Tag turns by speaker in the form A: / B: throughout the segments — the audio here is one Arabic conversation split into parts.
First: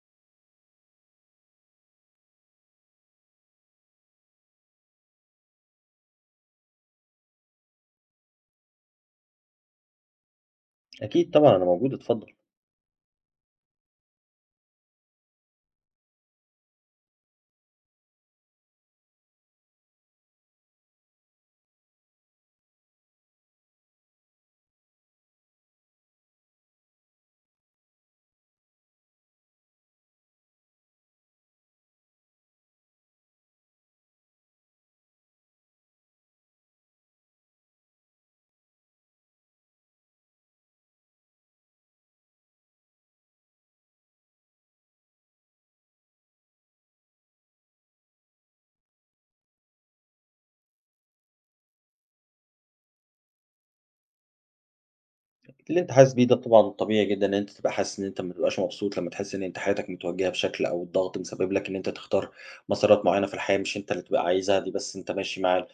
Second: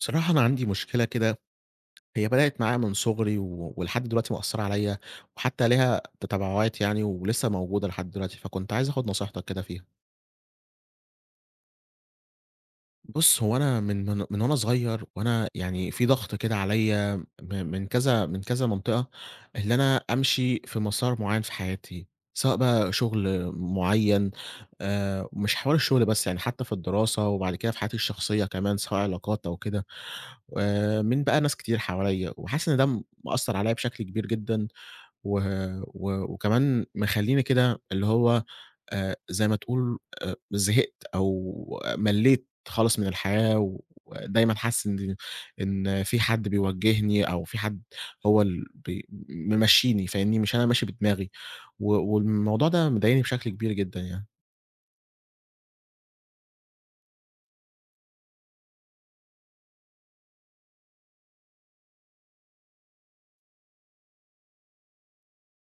A: بصراحة أنا عندي مشكلة كده. هي بدأت معايا من صغري ولحد دلوقتي مأثّرة عليّا، وحتى ليها تبعات يعني ولسه موجودة لحد دلوقتي، فكنت عايز آخُد نصيحتك كده فيها.
B: أكيد طبعًا أنا موجود اتفضل.
A: بُص، هو أنا من وأنا صغير، وأنا يعني في ضغط كده عليّا من كذا من كذا منطقة، اللي أنا أمشي في مسار معيّن في حياتي، سواء بقى شغل معيّن، مش حوار الشغل بس، يعني حتى في الدراسة وبعد كده في حياتي الشخصية كمان، سواء علاقات أو كده، من بقى ناس كتير حواليّا، وحاسس إن ده مأثّر عليّا بشكل كبير جدًا. و و وكمان مخلّيني كده اللي هو، زي ما تقول، زهقت أو ملّيت خالص من الحياة، ودايمًا حاسس إن في حد بيوجّهني أو في حد هو ال بي ممشّيني، فاهمني؟ مش أنا ماشي بدماغي، والموضوع ده مضايقني بشكل كبير جدًا يعني.
B: اللي أنت حاسس بيه ده طبعًا طبيعي جدًا إن أنت تبقى حاسس إن أنت ما تبقاش مبسوط لمّا تحس إن أنت حياتك متوجهة بشكل أو الضغط مسبب لك إن أنت تختار مسارات معيّنة في الحياة مش أنت اللي تبقى عايزها، دي بس أنت ماشي مع ال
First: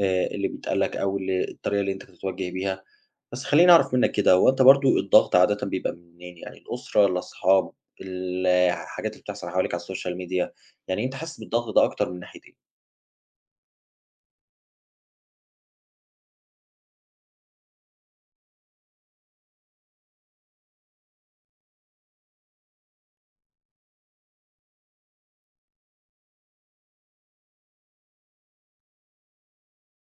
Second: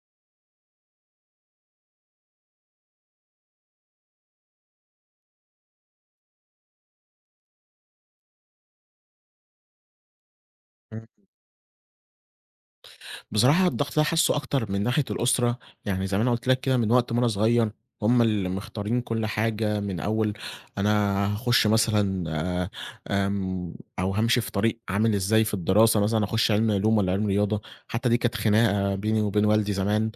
B: اللي بيتقال لك أو اللي الطريقة اللي أنت بتتوجه بيها. بس خلّيني أعرف منّك كده، هو أنت برضه الضغط عادةً بيبقى منين؟ يعني الأسرة، الأصحاب، الحاجات اللي بتحصل حواليك على السوشيال ميديا، يعني
A: إمم.
B: أنت حاسس بالضغط ده أكتر من ناحية إيه؟
A: بصراحة الضغط ده حاسُّه أكتر من ناحية الأسرة، يعني زي ما أنا قُلت لك كده، من وقت ما أنا صغير هُم اللي مختارين كل حاجة، من أول أنا هاخُش مثلًا، آآ آمم أو هامشي في طريق عامل إزاي في الدراسة مثلًا، هاخُش علمي علوم والّا علمي رياضة، حتى دي كانت خناقة بيني وبين والدي زمان،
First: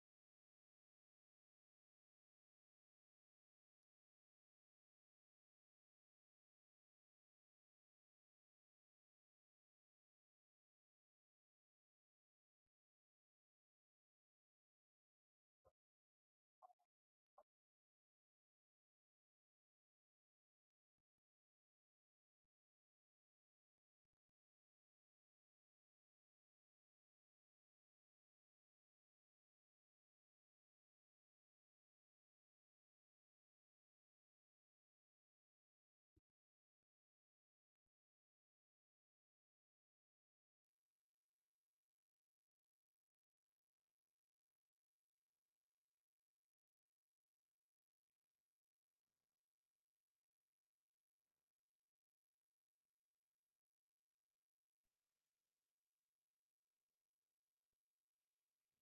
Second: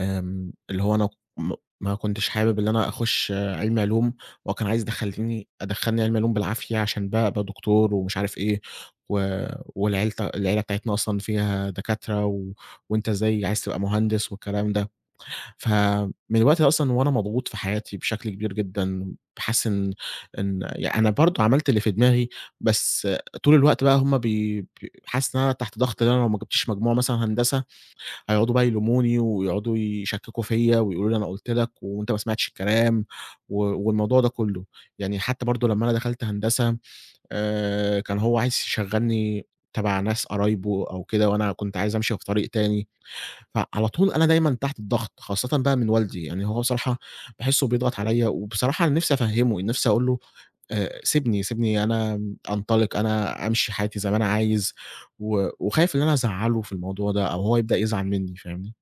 A: اللي هو أنا م ما كنتش حابب إن أنا أخُش علمي علوم، هو كان عايز أدخّلني علمي علوم بالعافية عشان بقى أبقى دكتور ومش عارف إيه، و والعيلة العيلة بتاعتنا أصلًا فيها دكاترة، وأنت إزاي عايز تبقى مهندس والكلام ده. فمن الوقت ده أصلًا وأنا مضغوط في حياتي بشكل كبير جدًا، باحس إن يعني أنا برضه عملت اللي في دماغي، بس طول الوقت بقى هم بي ب حاسس إن أنا تحت ضغط، إن أنا لو ما جبتش مجموع مثلًا هندسة، هيقعدوا بقى يلوموني ويقعدوا يشككوا فيّا ويقولوا لي: "أنا قُلت لك وأنت ما سمعتش الكلام." والموضوع ده كُلّه. يعني حتى برضه لمّا أنا دخلت هندسة، كان هو عايز يشغّلني تبع ناس قرايبه أو كده، وأنا كنت عايز أمشي في طريق تاني. فعلى طول أنا دايمًا تحت الضغط، خاصةً بقى من والدي. يعني هو بصراحة باحسه بيضغط عليَّ، وبصراحة أنا نفسي أفهّمه، نفسي أقول له سيبني، سيبني أنا أنطلق، أنا أمشي حياتي زي ما أنا عايز، وخايف إن أنا أزعّله في الموضوع ده أو هو يبدأ يزعل منّي، فاهمني؟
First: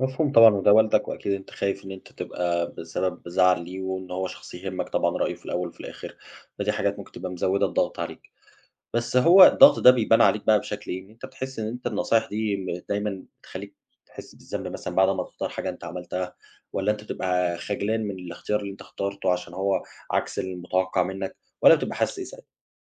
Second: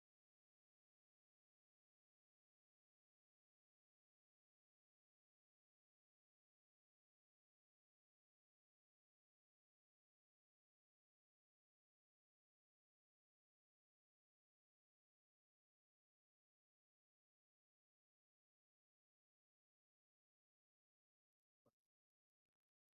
B: مفهوم طبعًا، وده والدك، وأكيد أنت خايف إن أنت تبقى بسبب زعل ليه، وإن هو شخص يهمك طبعًا رأيه في الأول وفي الآخر، فدي حاجات ممكن تبقى مزوّدة الضغط عليك. بس هو الضغط ده بيبان عليك بقى بشكل إيه؟ إن أنت بتحس إن أنت النصايح دي دايمًا بتخلّيك تحس بالذنب مثلًا بعد ما تختار حاجة أنت عملتها، والّا أنت بتبقى خجلان من الاختيار اللي أنت اخترته عشان هو عكس المتوقع منك، والّا بتبقى حاسس إيه ساعتها؟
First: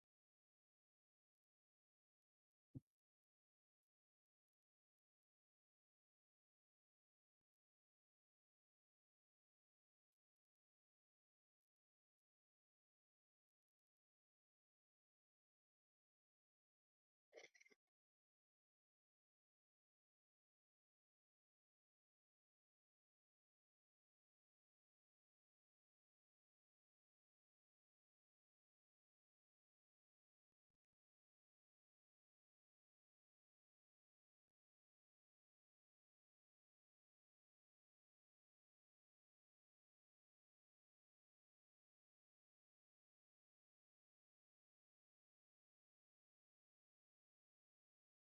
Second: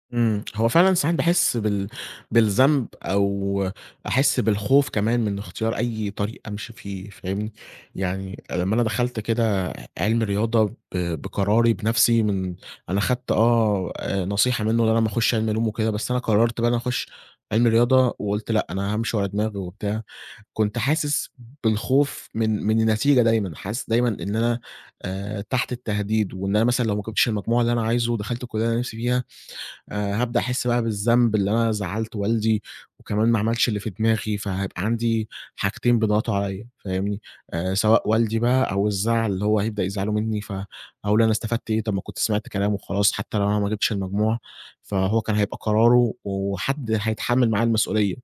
A: هو فعلًا ساعات باحس بالذنب، أو أحس بالخوف كمان من اختيار أي طريق أمشي فيه، فاهمني؟ يعني لمّا أنا دخلت كده علم رياضة بقراري بنفسي، من أنا خدت نصيحة منه إن أنا ما أخُش علم علوم وكده، بس أنا قررت بقى إن أنا أخُش علم رياضة وقُلت لأ، أنا هامشي ورا دماغي وبتاع، كنت حاسس بالخوف من النتيجة دايمًا، حاسس دايمًا إن أنا تحت التهديد، وإن أنا مثلًا لو ما جِبتش المجموع اللي أنا عايزه ودخلت الكلية اللي أنا نفسي فيها، هابدأ أحس بقى بالذنب اللي أنا زعّلت والدي، وكمان ما عملتش اللي في دماغي، فهيبقى عندي حاجتين بيضغطوا عليّا، فاهمني؟ سواء والدي بقى أو الزعل اللي هو هيبدأ يزعله منّي، فهاقول أنا استفدت إيه؟ طب ما كنت سمعت كلامه وخلاص، حتى لو أنا ما جِبتش المجموع، فهو كان هيبقى قراره وحد هيتحمّل معاه المسؤولية.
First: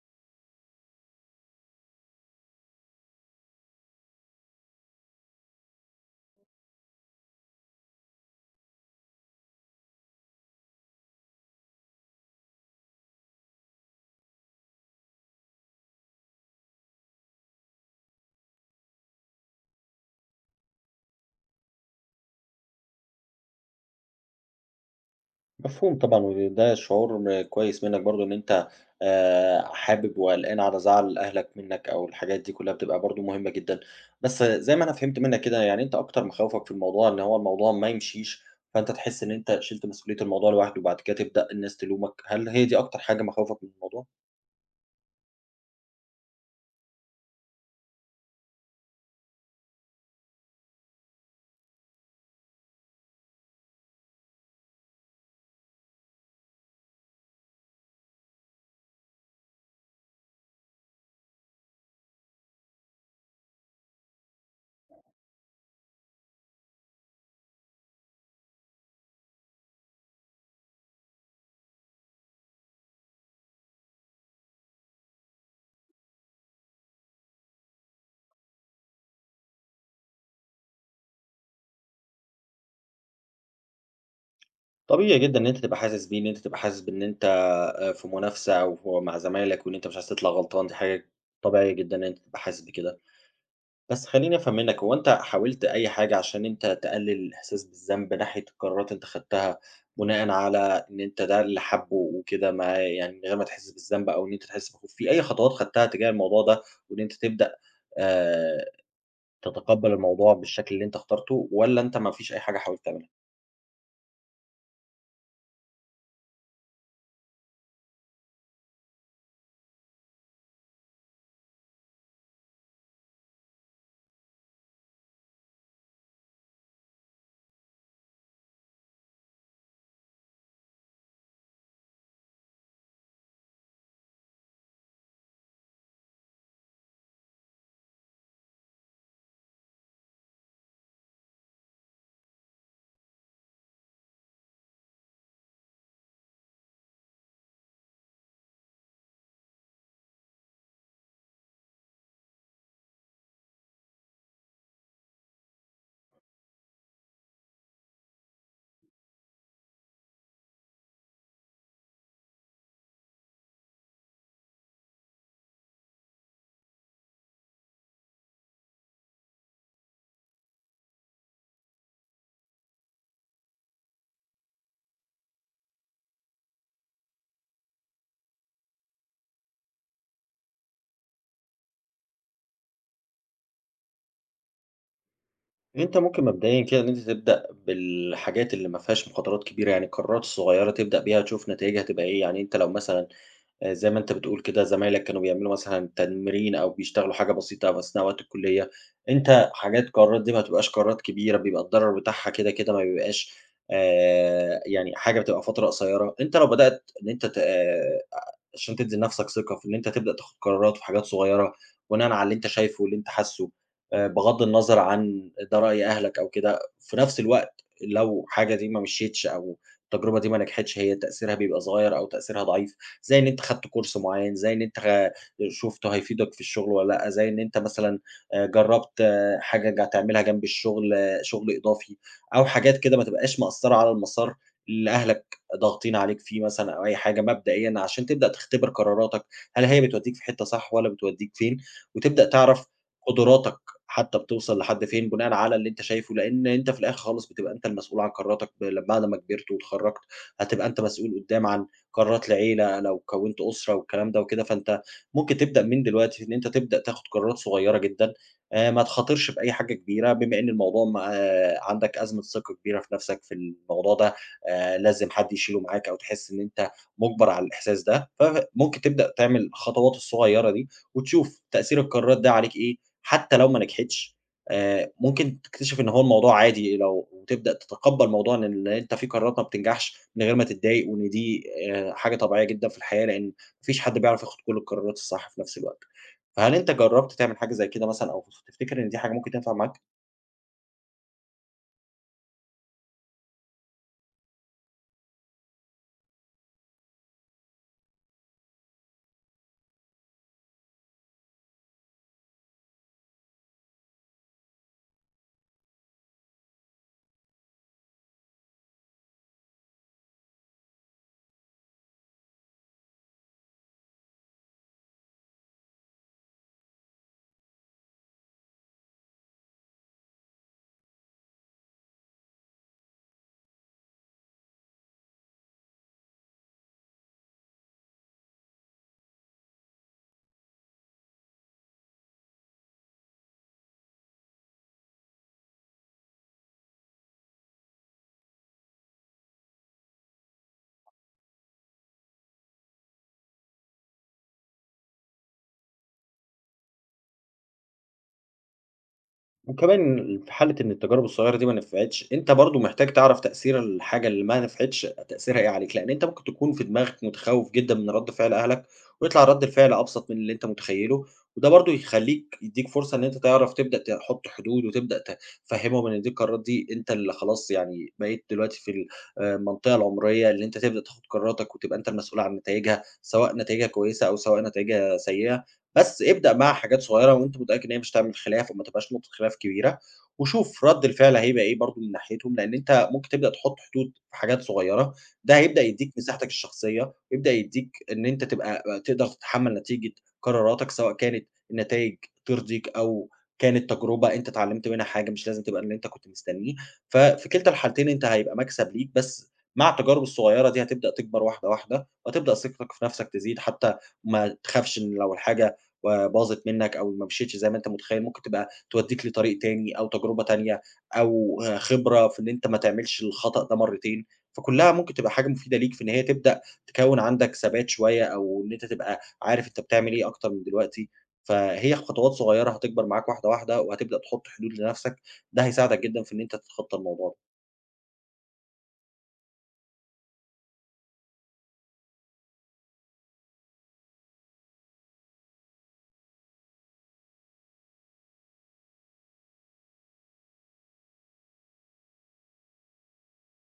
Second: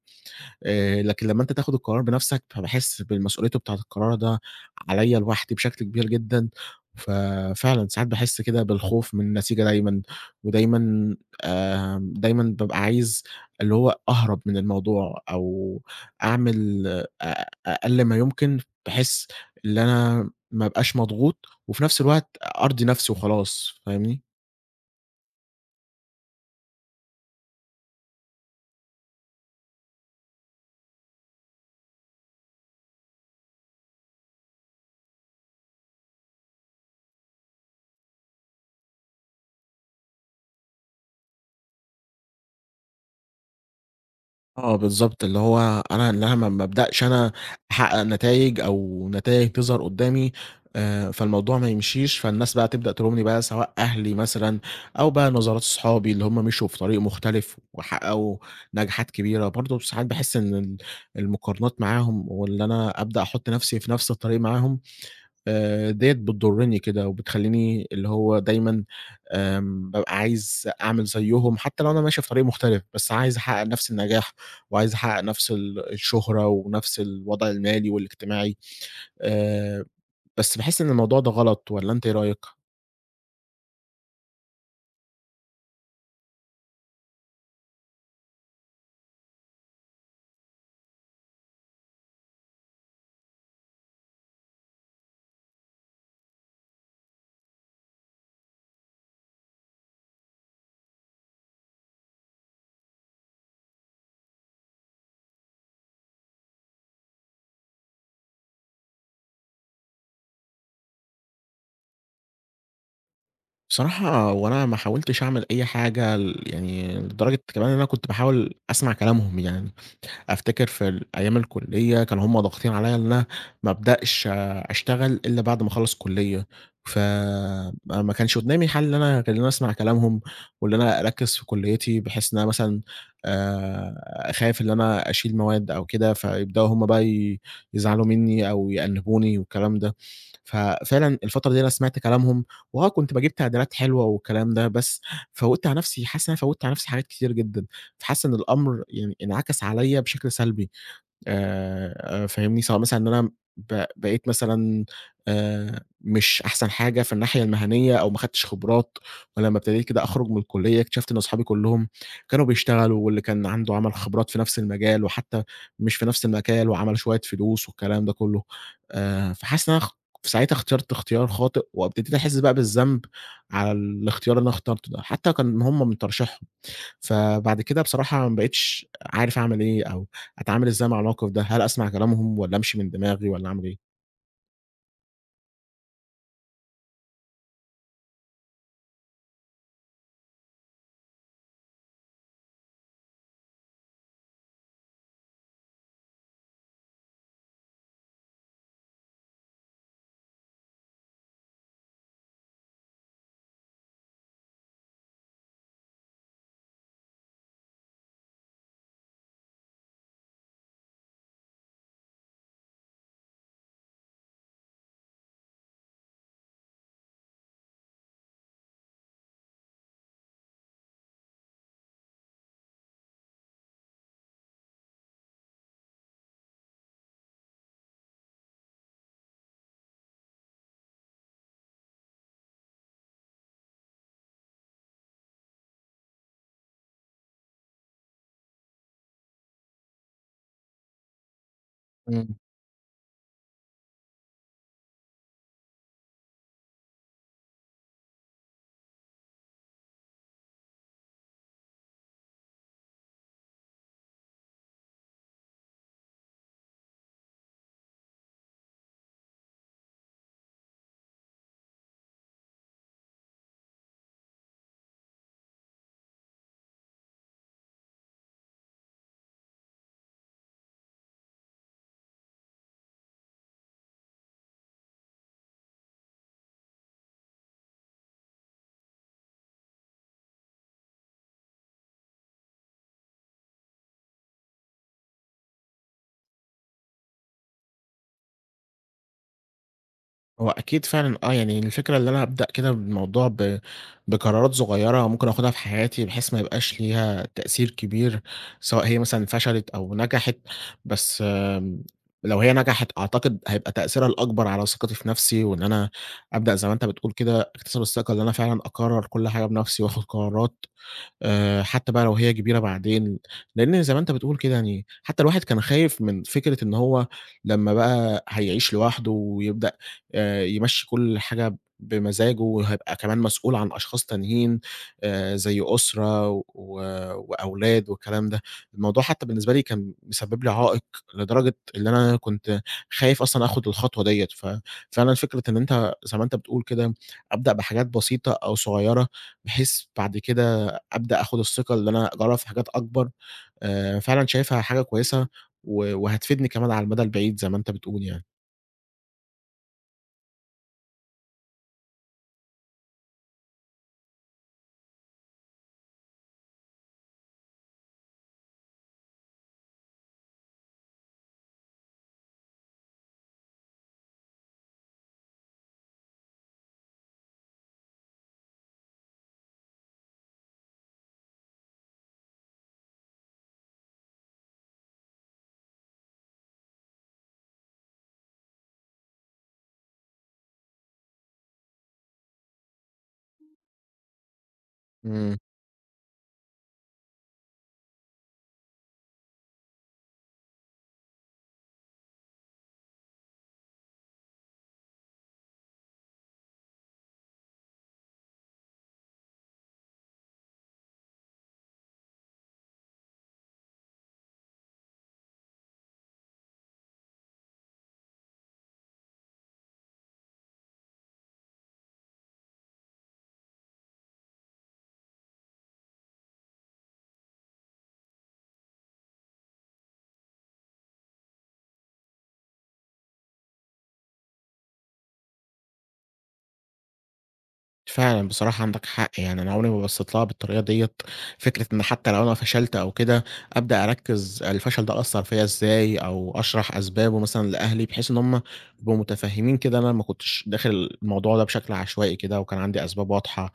A: لكن لمّا أنت تاخد القرار بنَفْسك، فباحس بالمسؤوليته بتاعة القرار ده عليّا لوحدي بشكل كبير جدًا، ففعلًا ساعات باحس كده بالخوف من النتيجة دايمًا، ودايمًا دايمًا بابقى عايز اللي هو أهرب من الموضوع، أو أعمل أقل ما يمكن، بحيث اللي أنا ما ابقاش مضغوط، وفي نَفْس الوقت أرضي نَفْسي وخلاص، فاهمني؟
B: مفهوم طبعًا، وده شعور كويس منّك برضه، إن أنت حابب وقلقان على زعل أهلك منّك أو الحاجات دي كلّها بتبقى برضه مهمة جدًا. بس زي ما أنا فهمت منّك كده، يعني أنت أكتر مخاوفك في الموضوع إن هو الموضوع ما يمشيش، فأنت تحس إن أنت شِلت مسؤولية الموضوع لوحده وبعد كده تبدأ الناس تلومك، هل هي دي أكتر حاجة مخاوفك من الموضوع؟
A: آه، بالضبط، اللي هو أنا إن أنا ما ابدأش أنا أحقق نتايج، أو نتايج تظهر قدّامي، فالموضوع ما يمشيش، فالناس بقى تبدأ تلومني بقى، سواء أهلي مثلًا أو بقى نظرات صحابي اللي هم مشوا في طريق مختلف وحققوا نجاحات كبيرة. برضه ساعات باحس إن المقارنات معاهم وإن أنا أبدأ أحط نفسي في نفس الطريق معاهم، ديّة بتضرني كده، وبتخلّيني اللي هو دايمًا بابقى عايز أعمل زيّهم، حتى لو أنا ماشي في طريق مختلف، بس عايز أحقق نفس النجاح، وعايز أحقق نفس الشهرة، ونفس الوضع المالي والاجتماعي. آآ بس باحس إن الموضوع ده غلط، والّا أنت إيه رأيك؟ آه.
B: طبيعي جدًا إن أنت تبقى حاسس بيه، إن أنت تبقى حاسس بإن أنت في منافسة أو مع زمايلك وإن أنت مش عايز تطلع غلطان، دي حاجة طبيعية جدًا إن أنت تبقى حاسس بكده. بس خلّيني أفهم منّك، هو أنت حاولت أي حاجة عشان أنت تقلّل الإحساس بالذنب ناحية القرارات أنت خدتها، بناءً على إن أنت ده اللي حابّه وكده، ما يعني من غير ما تحس بالذنب أو إن أنت تحس بخوف، في أي خطوات خدتها تجاه الموضوع ده، وإن أنت تبدأ آآ تتقبّل الموضوع بالشكل اللي أنت اخترته، والّا أنت ما فيش أي حاجة حاولت تعملها؟
A: بصراحة هو أنا ما حاولتش أعمل أي حاجة يعني لدرجة كمان إن أنا كنت باحاول أسمع كلامهم يعني. أفتكر في أيام الكُلّية كانوا هُم ضاغطين عليّا إن أنا ما أبدأش أشتغل إلا بعد ما أخلّص كُلّية، ف ما ما كانش قُدّامي حل إن أنا غير إن أنا أسمع كلامهم، وإن أنا أركّز في كُلّيتي، بحيث إن أنا مثلًا خايف إن أنا أشيل مواد أو كده، فيبدؤوا هُم بقى يزعلوا منّي أو يأنِّبوني والكلام ده. ففعلًا الفترة دي أنا سمعت كلامهم، وآه، كنت باجيب تعديلات حلوة والكلام ده، بس فوّتت على نَفْسي، حاسس إن أنا فوّتت على نَفْسي حاجات كتير جدًا. فحاسس إن الأمر يعني انعكس عليَّ بشكل سلبي، فاهمني؟ سواء مثلًا إن أنا بقيت مثلًا مش أحسن حاجة في الناحية المهنية، أو ما خدتش خبرات، ولمّا ابتديت كده أخرج من الكلية اكتشفت إن أصحابي كلّهم كانوا بيشتغلوا، واللي كان عنده عمل خبرات في نفس المجال، وحتى مش في نفس المجال وعمل شوية فلوس والكلام ده كلّه. فحاسس إن أنا ساعتها اخترت اختيار خاطئ، وابتديت أحس بقى بالذنب على الاختيار اللي أنا اخترته ده، حتى كان هم من ترشيحهم. فبعد كده بصراحة ما بقيتش عارف أعمل إيه، أو أتعامل إزاي مع الموقف ده، هل أسمع كلامهم والّا أمشي من دماغي والّا أعمل إيه؟
B: يعني أنت ممكن مبدئيًا كده إن أنت تبدأ بالحاجات اللي ما فيهاش مخاطرات كبيرة، يعني القرارات الصغيّرة تبدأ بيها تشوف نتايجها هتبقى إيه. يعني أنت لو مثلًا زي ما أنت بتقول كده، زمايلك كانوا بيعملوا مثلًا تمرين أو بيشتغلوا حاجة بسيطة أثناء وقت الكلية، أنت حاجات قرارات دي ما بتبقاش قرارات كبيرة، بيبقى الضرر بتاعها كده، ما بيبقاش يعني حاجة بتبقى فترة قصيّرة. أنت لو بدأت إن أنت ت آه، عشان تدّي لنَفْسك ثقة في إن أنت تبدأ تاخُد قرارات في حاجات صغيّرة بناءً على اللي أنت شايفه واللي أنت حاسّه، بغَض النظر عن ده رأي أهلك أو كده. في نَفْس الوقت لو حاجة دي ما مشيتش أو التجربة دي ما نجحتش، هي تأثيرها بيبقى صغيّر أو تأثيرها ضعيف، زي إن أنت خدت course معيّن، زي إن أنت شُفته هيفيدك في الشغل والّا لأ، زي إن أنت مثلًا جرّبت حاجة تعملها جنب الشغل، شغل إضافي أو حاجات كده ما تبقاش مأثّرة على المسار اللي أهلك ضاغطين عليك فيه مثلًا، أو أي حاجة مبدئيًا عشان تبدأ تختبر قراراتك، هل هي بتودّيك في حتّة صح والّا بتودّيك فين، وتبدأ
A: إمم.
B: تعرف قدراتك حتّى بتوصل لحد فين بناءً على اللي أنت شايفه، لإن أنت في الآخر خالص بتبقى أنت المسؤول عن قراراتك بعد ما كبرت واتخرّجت، هتبقى أنت مسؤول قدّام عن قرارات العيلة لو كوّنت أسرة والكلام ده وكده. فأنت ممكن تبدأ من دلوقتي إن أنت تبدأ تاخد قرارات صغيّرة جدًا، ما تخاطرش بأي حاجة كبيرة بما إن الموضوع عندك أزمة ثقة كبيرة في نَفْسك في الموضوع ده. لازم حد يشيله معاك أو تحس إن أنت مُجبَر على الإحساس ده، فممكن تبدأ تعمل الخطوات الصغيّرة دي وتشوف تأثير القرارات ده عليك إيه. حتى لو ما نجحتش، ممكن تكتشف إن هو الموضوع عادي لو وتبدأ تتقبّل موضوع إن اللي أنت في قرارات ما بتنجحش من غير ما تتضايق، وإن دي حاجة طبيعية جدًا في الحياة، لإن ما فيش حد بيعرف ياخُد كل القرارات الصح في نفس الوقت. فهل أنت جرّبت تعمل حاجة زي كده مثلًا، أو تفتكر إن دي حاجة ممكن تنفع معاك؟
A: هو أكيد فعلًا آه، يعني الفكرة اللي أنا أبدأ كده بالموضوع بقرارات صغيرة ممكن آخُدها في حياتي بحيث ما يبقاش ليها تأثير كبير، سواء هي مثلًا فشلت أو نجحت، بس لو هي نجحت أعتقد هيبقى تأثيرها الأكبر على ثقتي في نَفْسي، وإن أنا أبدأ زي ما أنت بتقول كده أكتسب الثقة اللي أنا فعلًا أقرّر كل حاجة بنَفْسي وآخُد قرارات، حتى بقى لو هي كبيرة بعدين، لإن زي ما أنت بتقول كده يعني حتى الواحد كان خايف من فكرة إن هو لمّا بقى هيعيش لوحده ويبدأ يمشّي كل حاجة بمزاجه وهيبقى كمان مسؤول عن أشخاص تانيين، زي أسرة وأولاد والكلام ده. الموضوع حتى بالنسبة لي كان مسبب لي عائق لدرجة اللي أنا كنت خايف أصلًا آخُد الخطوة ديّة. ففعلًا فكرة إن أنت زي ما أنت بتقول كده أبدأ بحاجات بسيطة أو صغيرة، بحيث بعد كده أبدأ آخُد الثقة اللي أنا أجرّب في حاجات أكبر، فعلًا شايفها حاجة كويسة وهتفيدني كمان على المدى البعيد زي ما أنت بتقول يعني.
B: وكمان في حالة إن التجارب الصغيرة دي ما نفعتش، أنت برضه محتاج تعرف تأثير الحاجة اللي ما نفعتش تأثيرها إيه عليك، لأن أنت ممكن تكون في دماغك متخوّف جدًا من رد فعل أهلك، ويطلع رد الفعل أبسط من اللي أنت متخيّله، وده برضه يخلّيك يدّيك فرصة إن أنت تعرف تبدأ تحط حدود، وتبدأ تفهّمهم إن دي القرارات دي أنت اللي خلاص يعني بقيت دلوقتي في ال المنطقة العمرية اللي أنت تبدأ تاخد قراراتك وتبقى أنت المسؤول عن نتايجها، سواء نتايجها كويسة أو سواء نتايجها سيئة. بس ابدأ مع حاجات صغيرة وأنت متأكد إن هي مش هتعمل خلاف وما تبقاش نقطة خلاف كبيرة، وشوف رد الفعل هيبقى إيه برضه من ناحيتهم، لأن أنت ممكن تبدأ تحط حدود في حاجات صغيرة، ده
A: إمم،
B: هيبدأ يدّيك مساحتك الشخصية، ويبدأ يدّيك إن أنت تبقى تقدر تتحمل نتيجة قراراتك، سواء كانت النتايج ترضيك، أو كانت تجربة أنت اتعلمت منها حاجة مش لازم تبقى اللي أنت كنت مستنيه. ففي كلتا الحالتين أنت هيبقى مكسب ليك، بس مع التجارب الصغيرة دي هتبدأ تكبر واحدة واحدة، وهتبدأ ثقتك في نفسك تزيد، حتى ما تخافش إن لو الحاجة وباظت منّك أو ما مشيتش زي ما أنت متخيّل، ممكن تبقى تودّيك لطريق تاني أو تجربة تانية أو خبرة في إن أنت ما تعملش الخطأ ده مرّتين، فكُلّها ممكن تبقى حاجة مفيدة ليك في إن هي تبدأ تكوّن عندك ثبات شوية أو إن أنت تبقى عارف أنت بتعمل إيه أكتر من دلوقتي. فهي خطوات صغيّرة هتكبر معاك واحدة، واحدة، وهتبدأ تحُط حدود لنَفْسك، ده هيساعدك جدًا في إن أنت تتخطّى الموضوع ده.
A: فعلًا بصراحة عندك حق، يعني أنا عمري ما بصّيت لها بالطريقة ديّة، فكرة إن حتّى لو أنا فشلت أو كده أبدأ أركّز الفشل ده أثّر فيّا إزاي أو أشرح أسبابه مثلًا لأهلي، بحيث إن هم يبقوا متفهّمين كده أنا ما كنتش داخل الموضوع ده بشكل عشوائي كده وكان عندي أسباب واضحة.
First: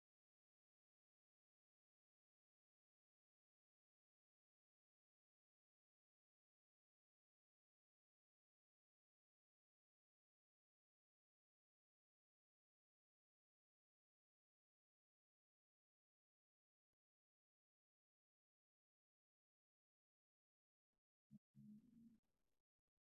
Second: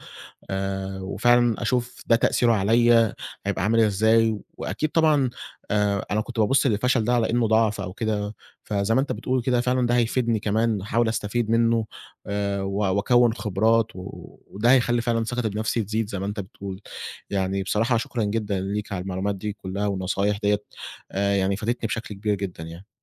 A: وفعلًا أشوف ده تأثيره عليّا هيبقى عامل إزاي، وأكيد طبعًا أنا كنت بابُص للفشل ده على إنه ضعف أو كده، فزي ما أنت بتقول كده فعلًا ده هيفيدني كمان، هاحاول أستفيد منّه وأكوّن خبرات، وده هيخلّي فعلًا ثقتي بنفسي تزيد زي ما أنت بتقول. يعني بصراحة شكرًا جدًا ليك على المعلومات دي كُلّها والنصايح ديّة، يعني فادتني بشكل كبير جدًا يعني.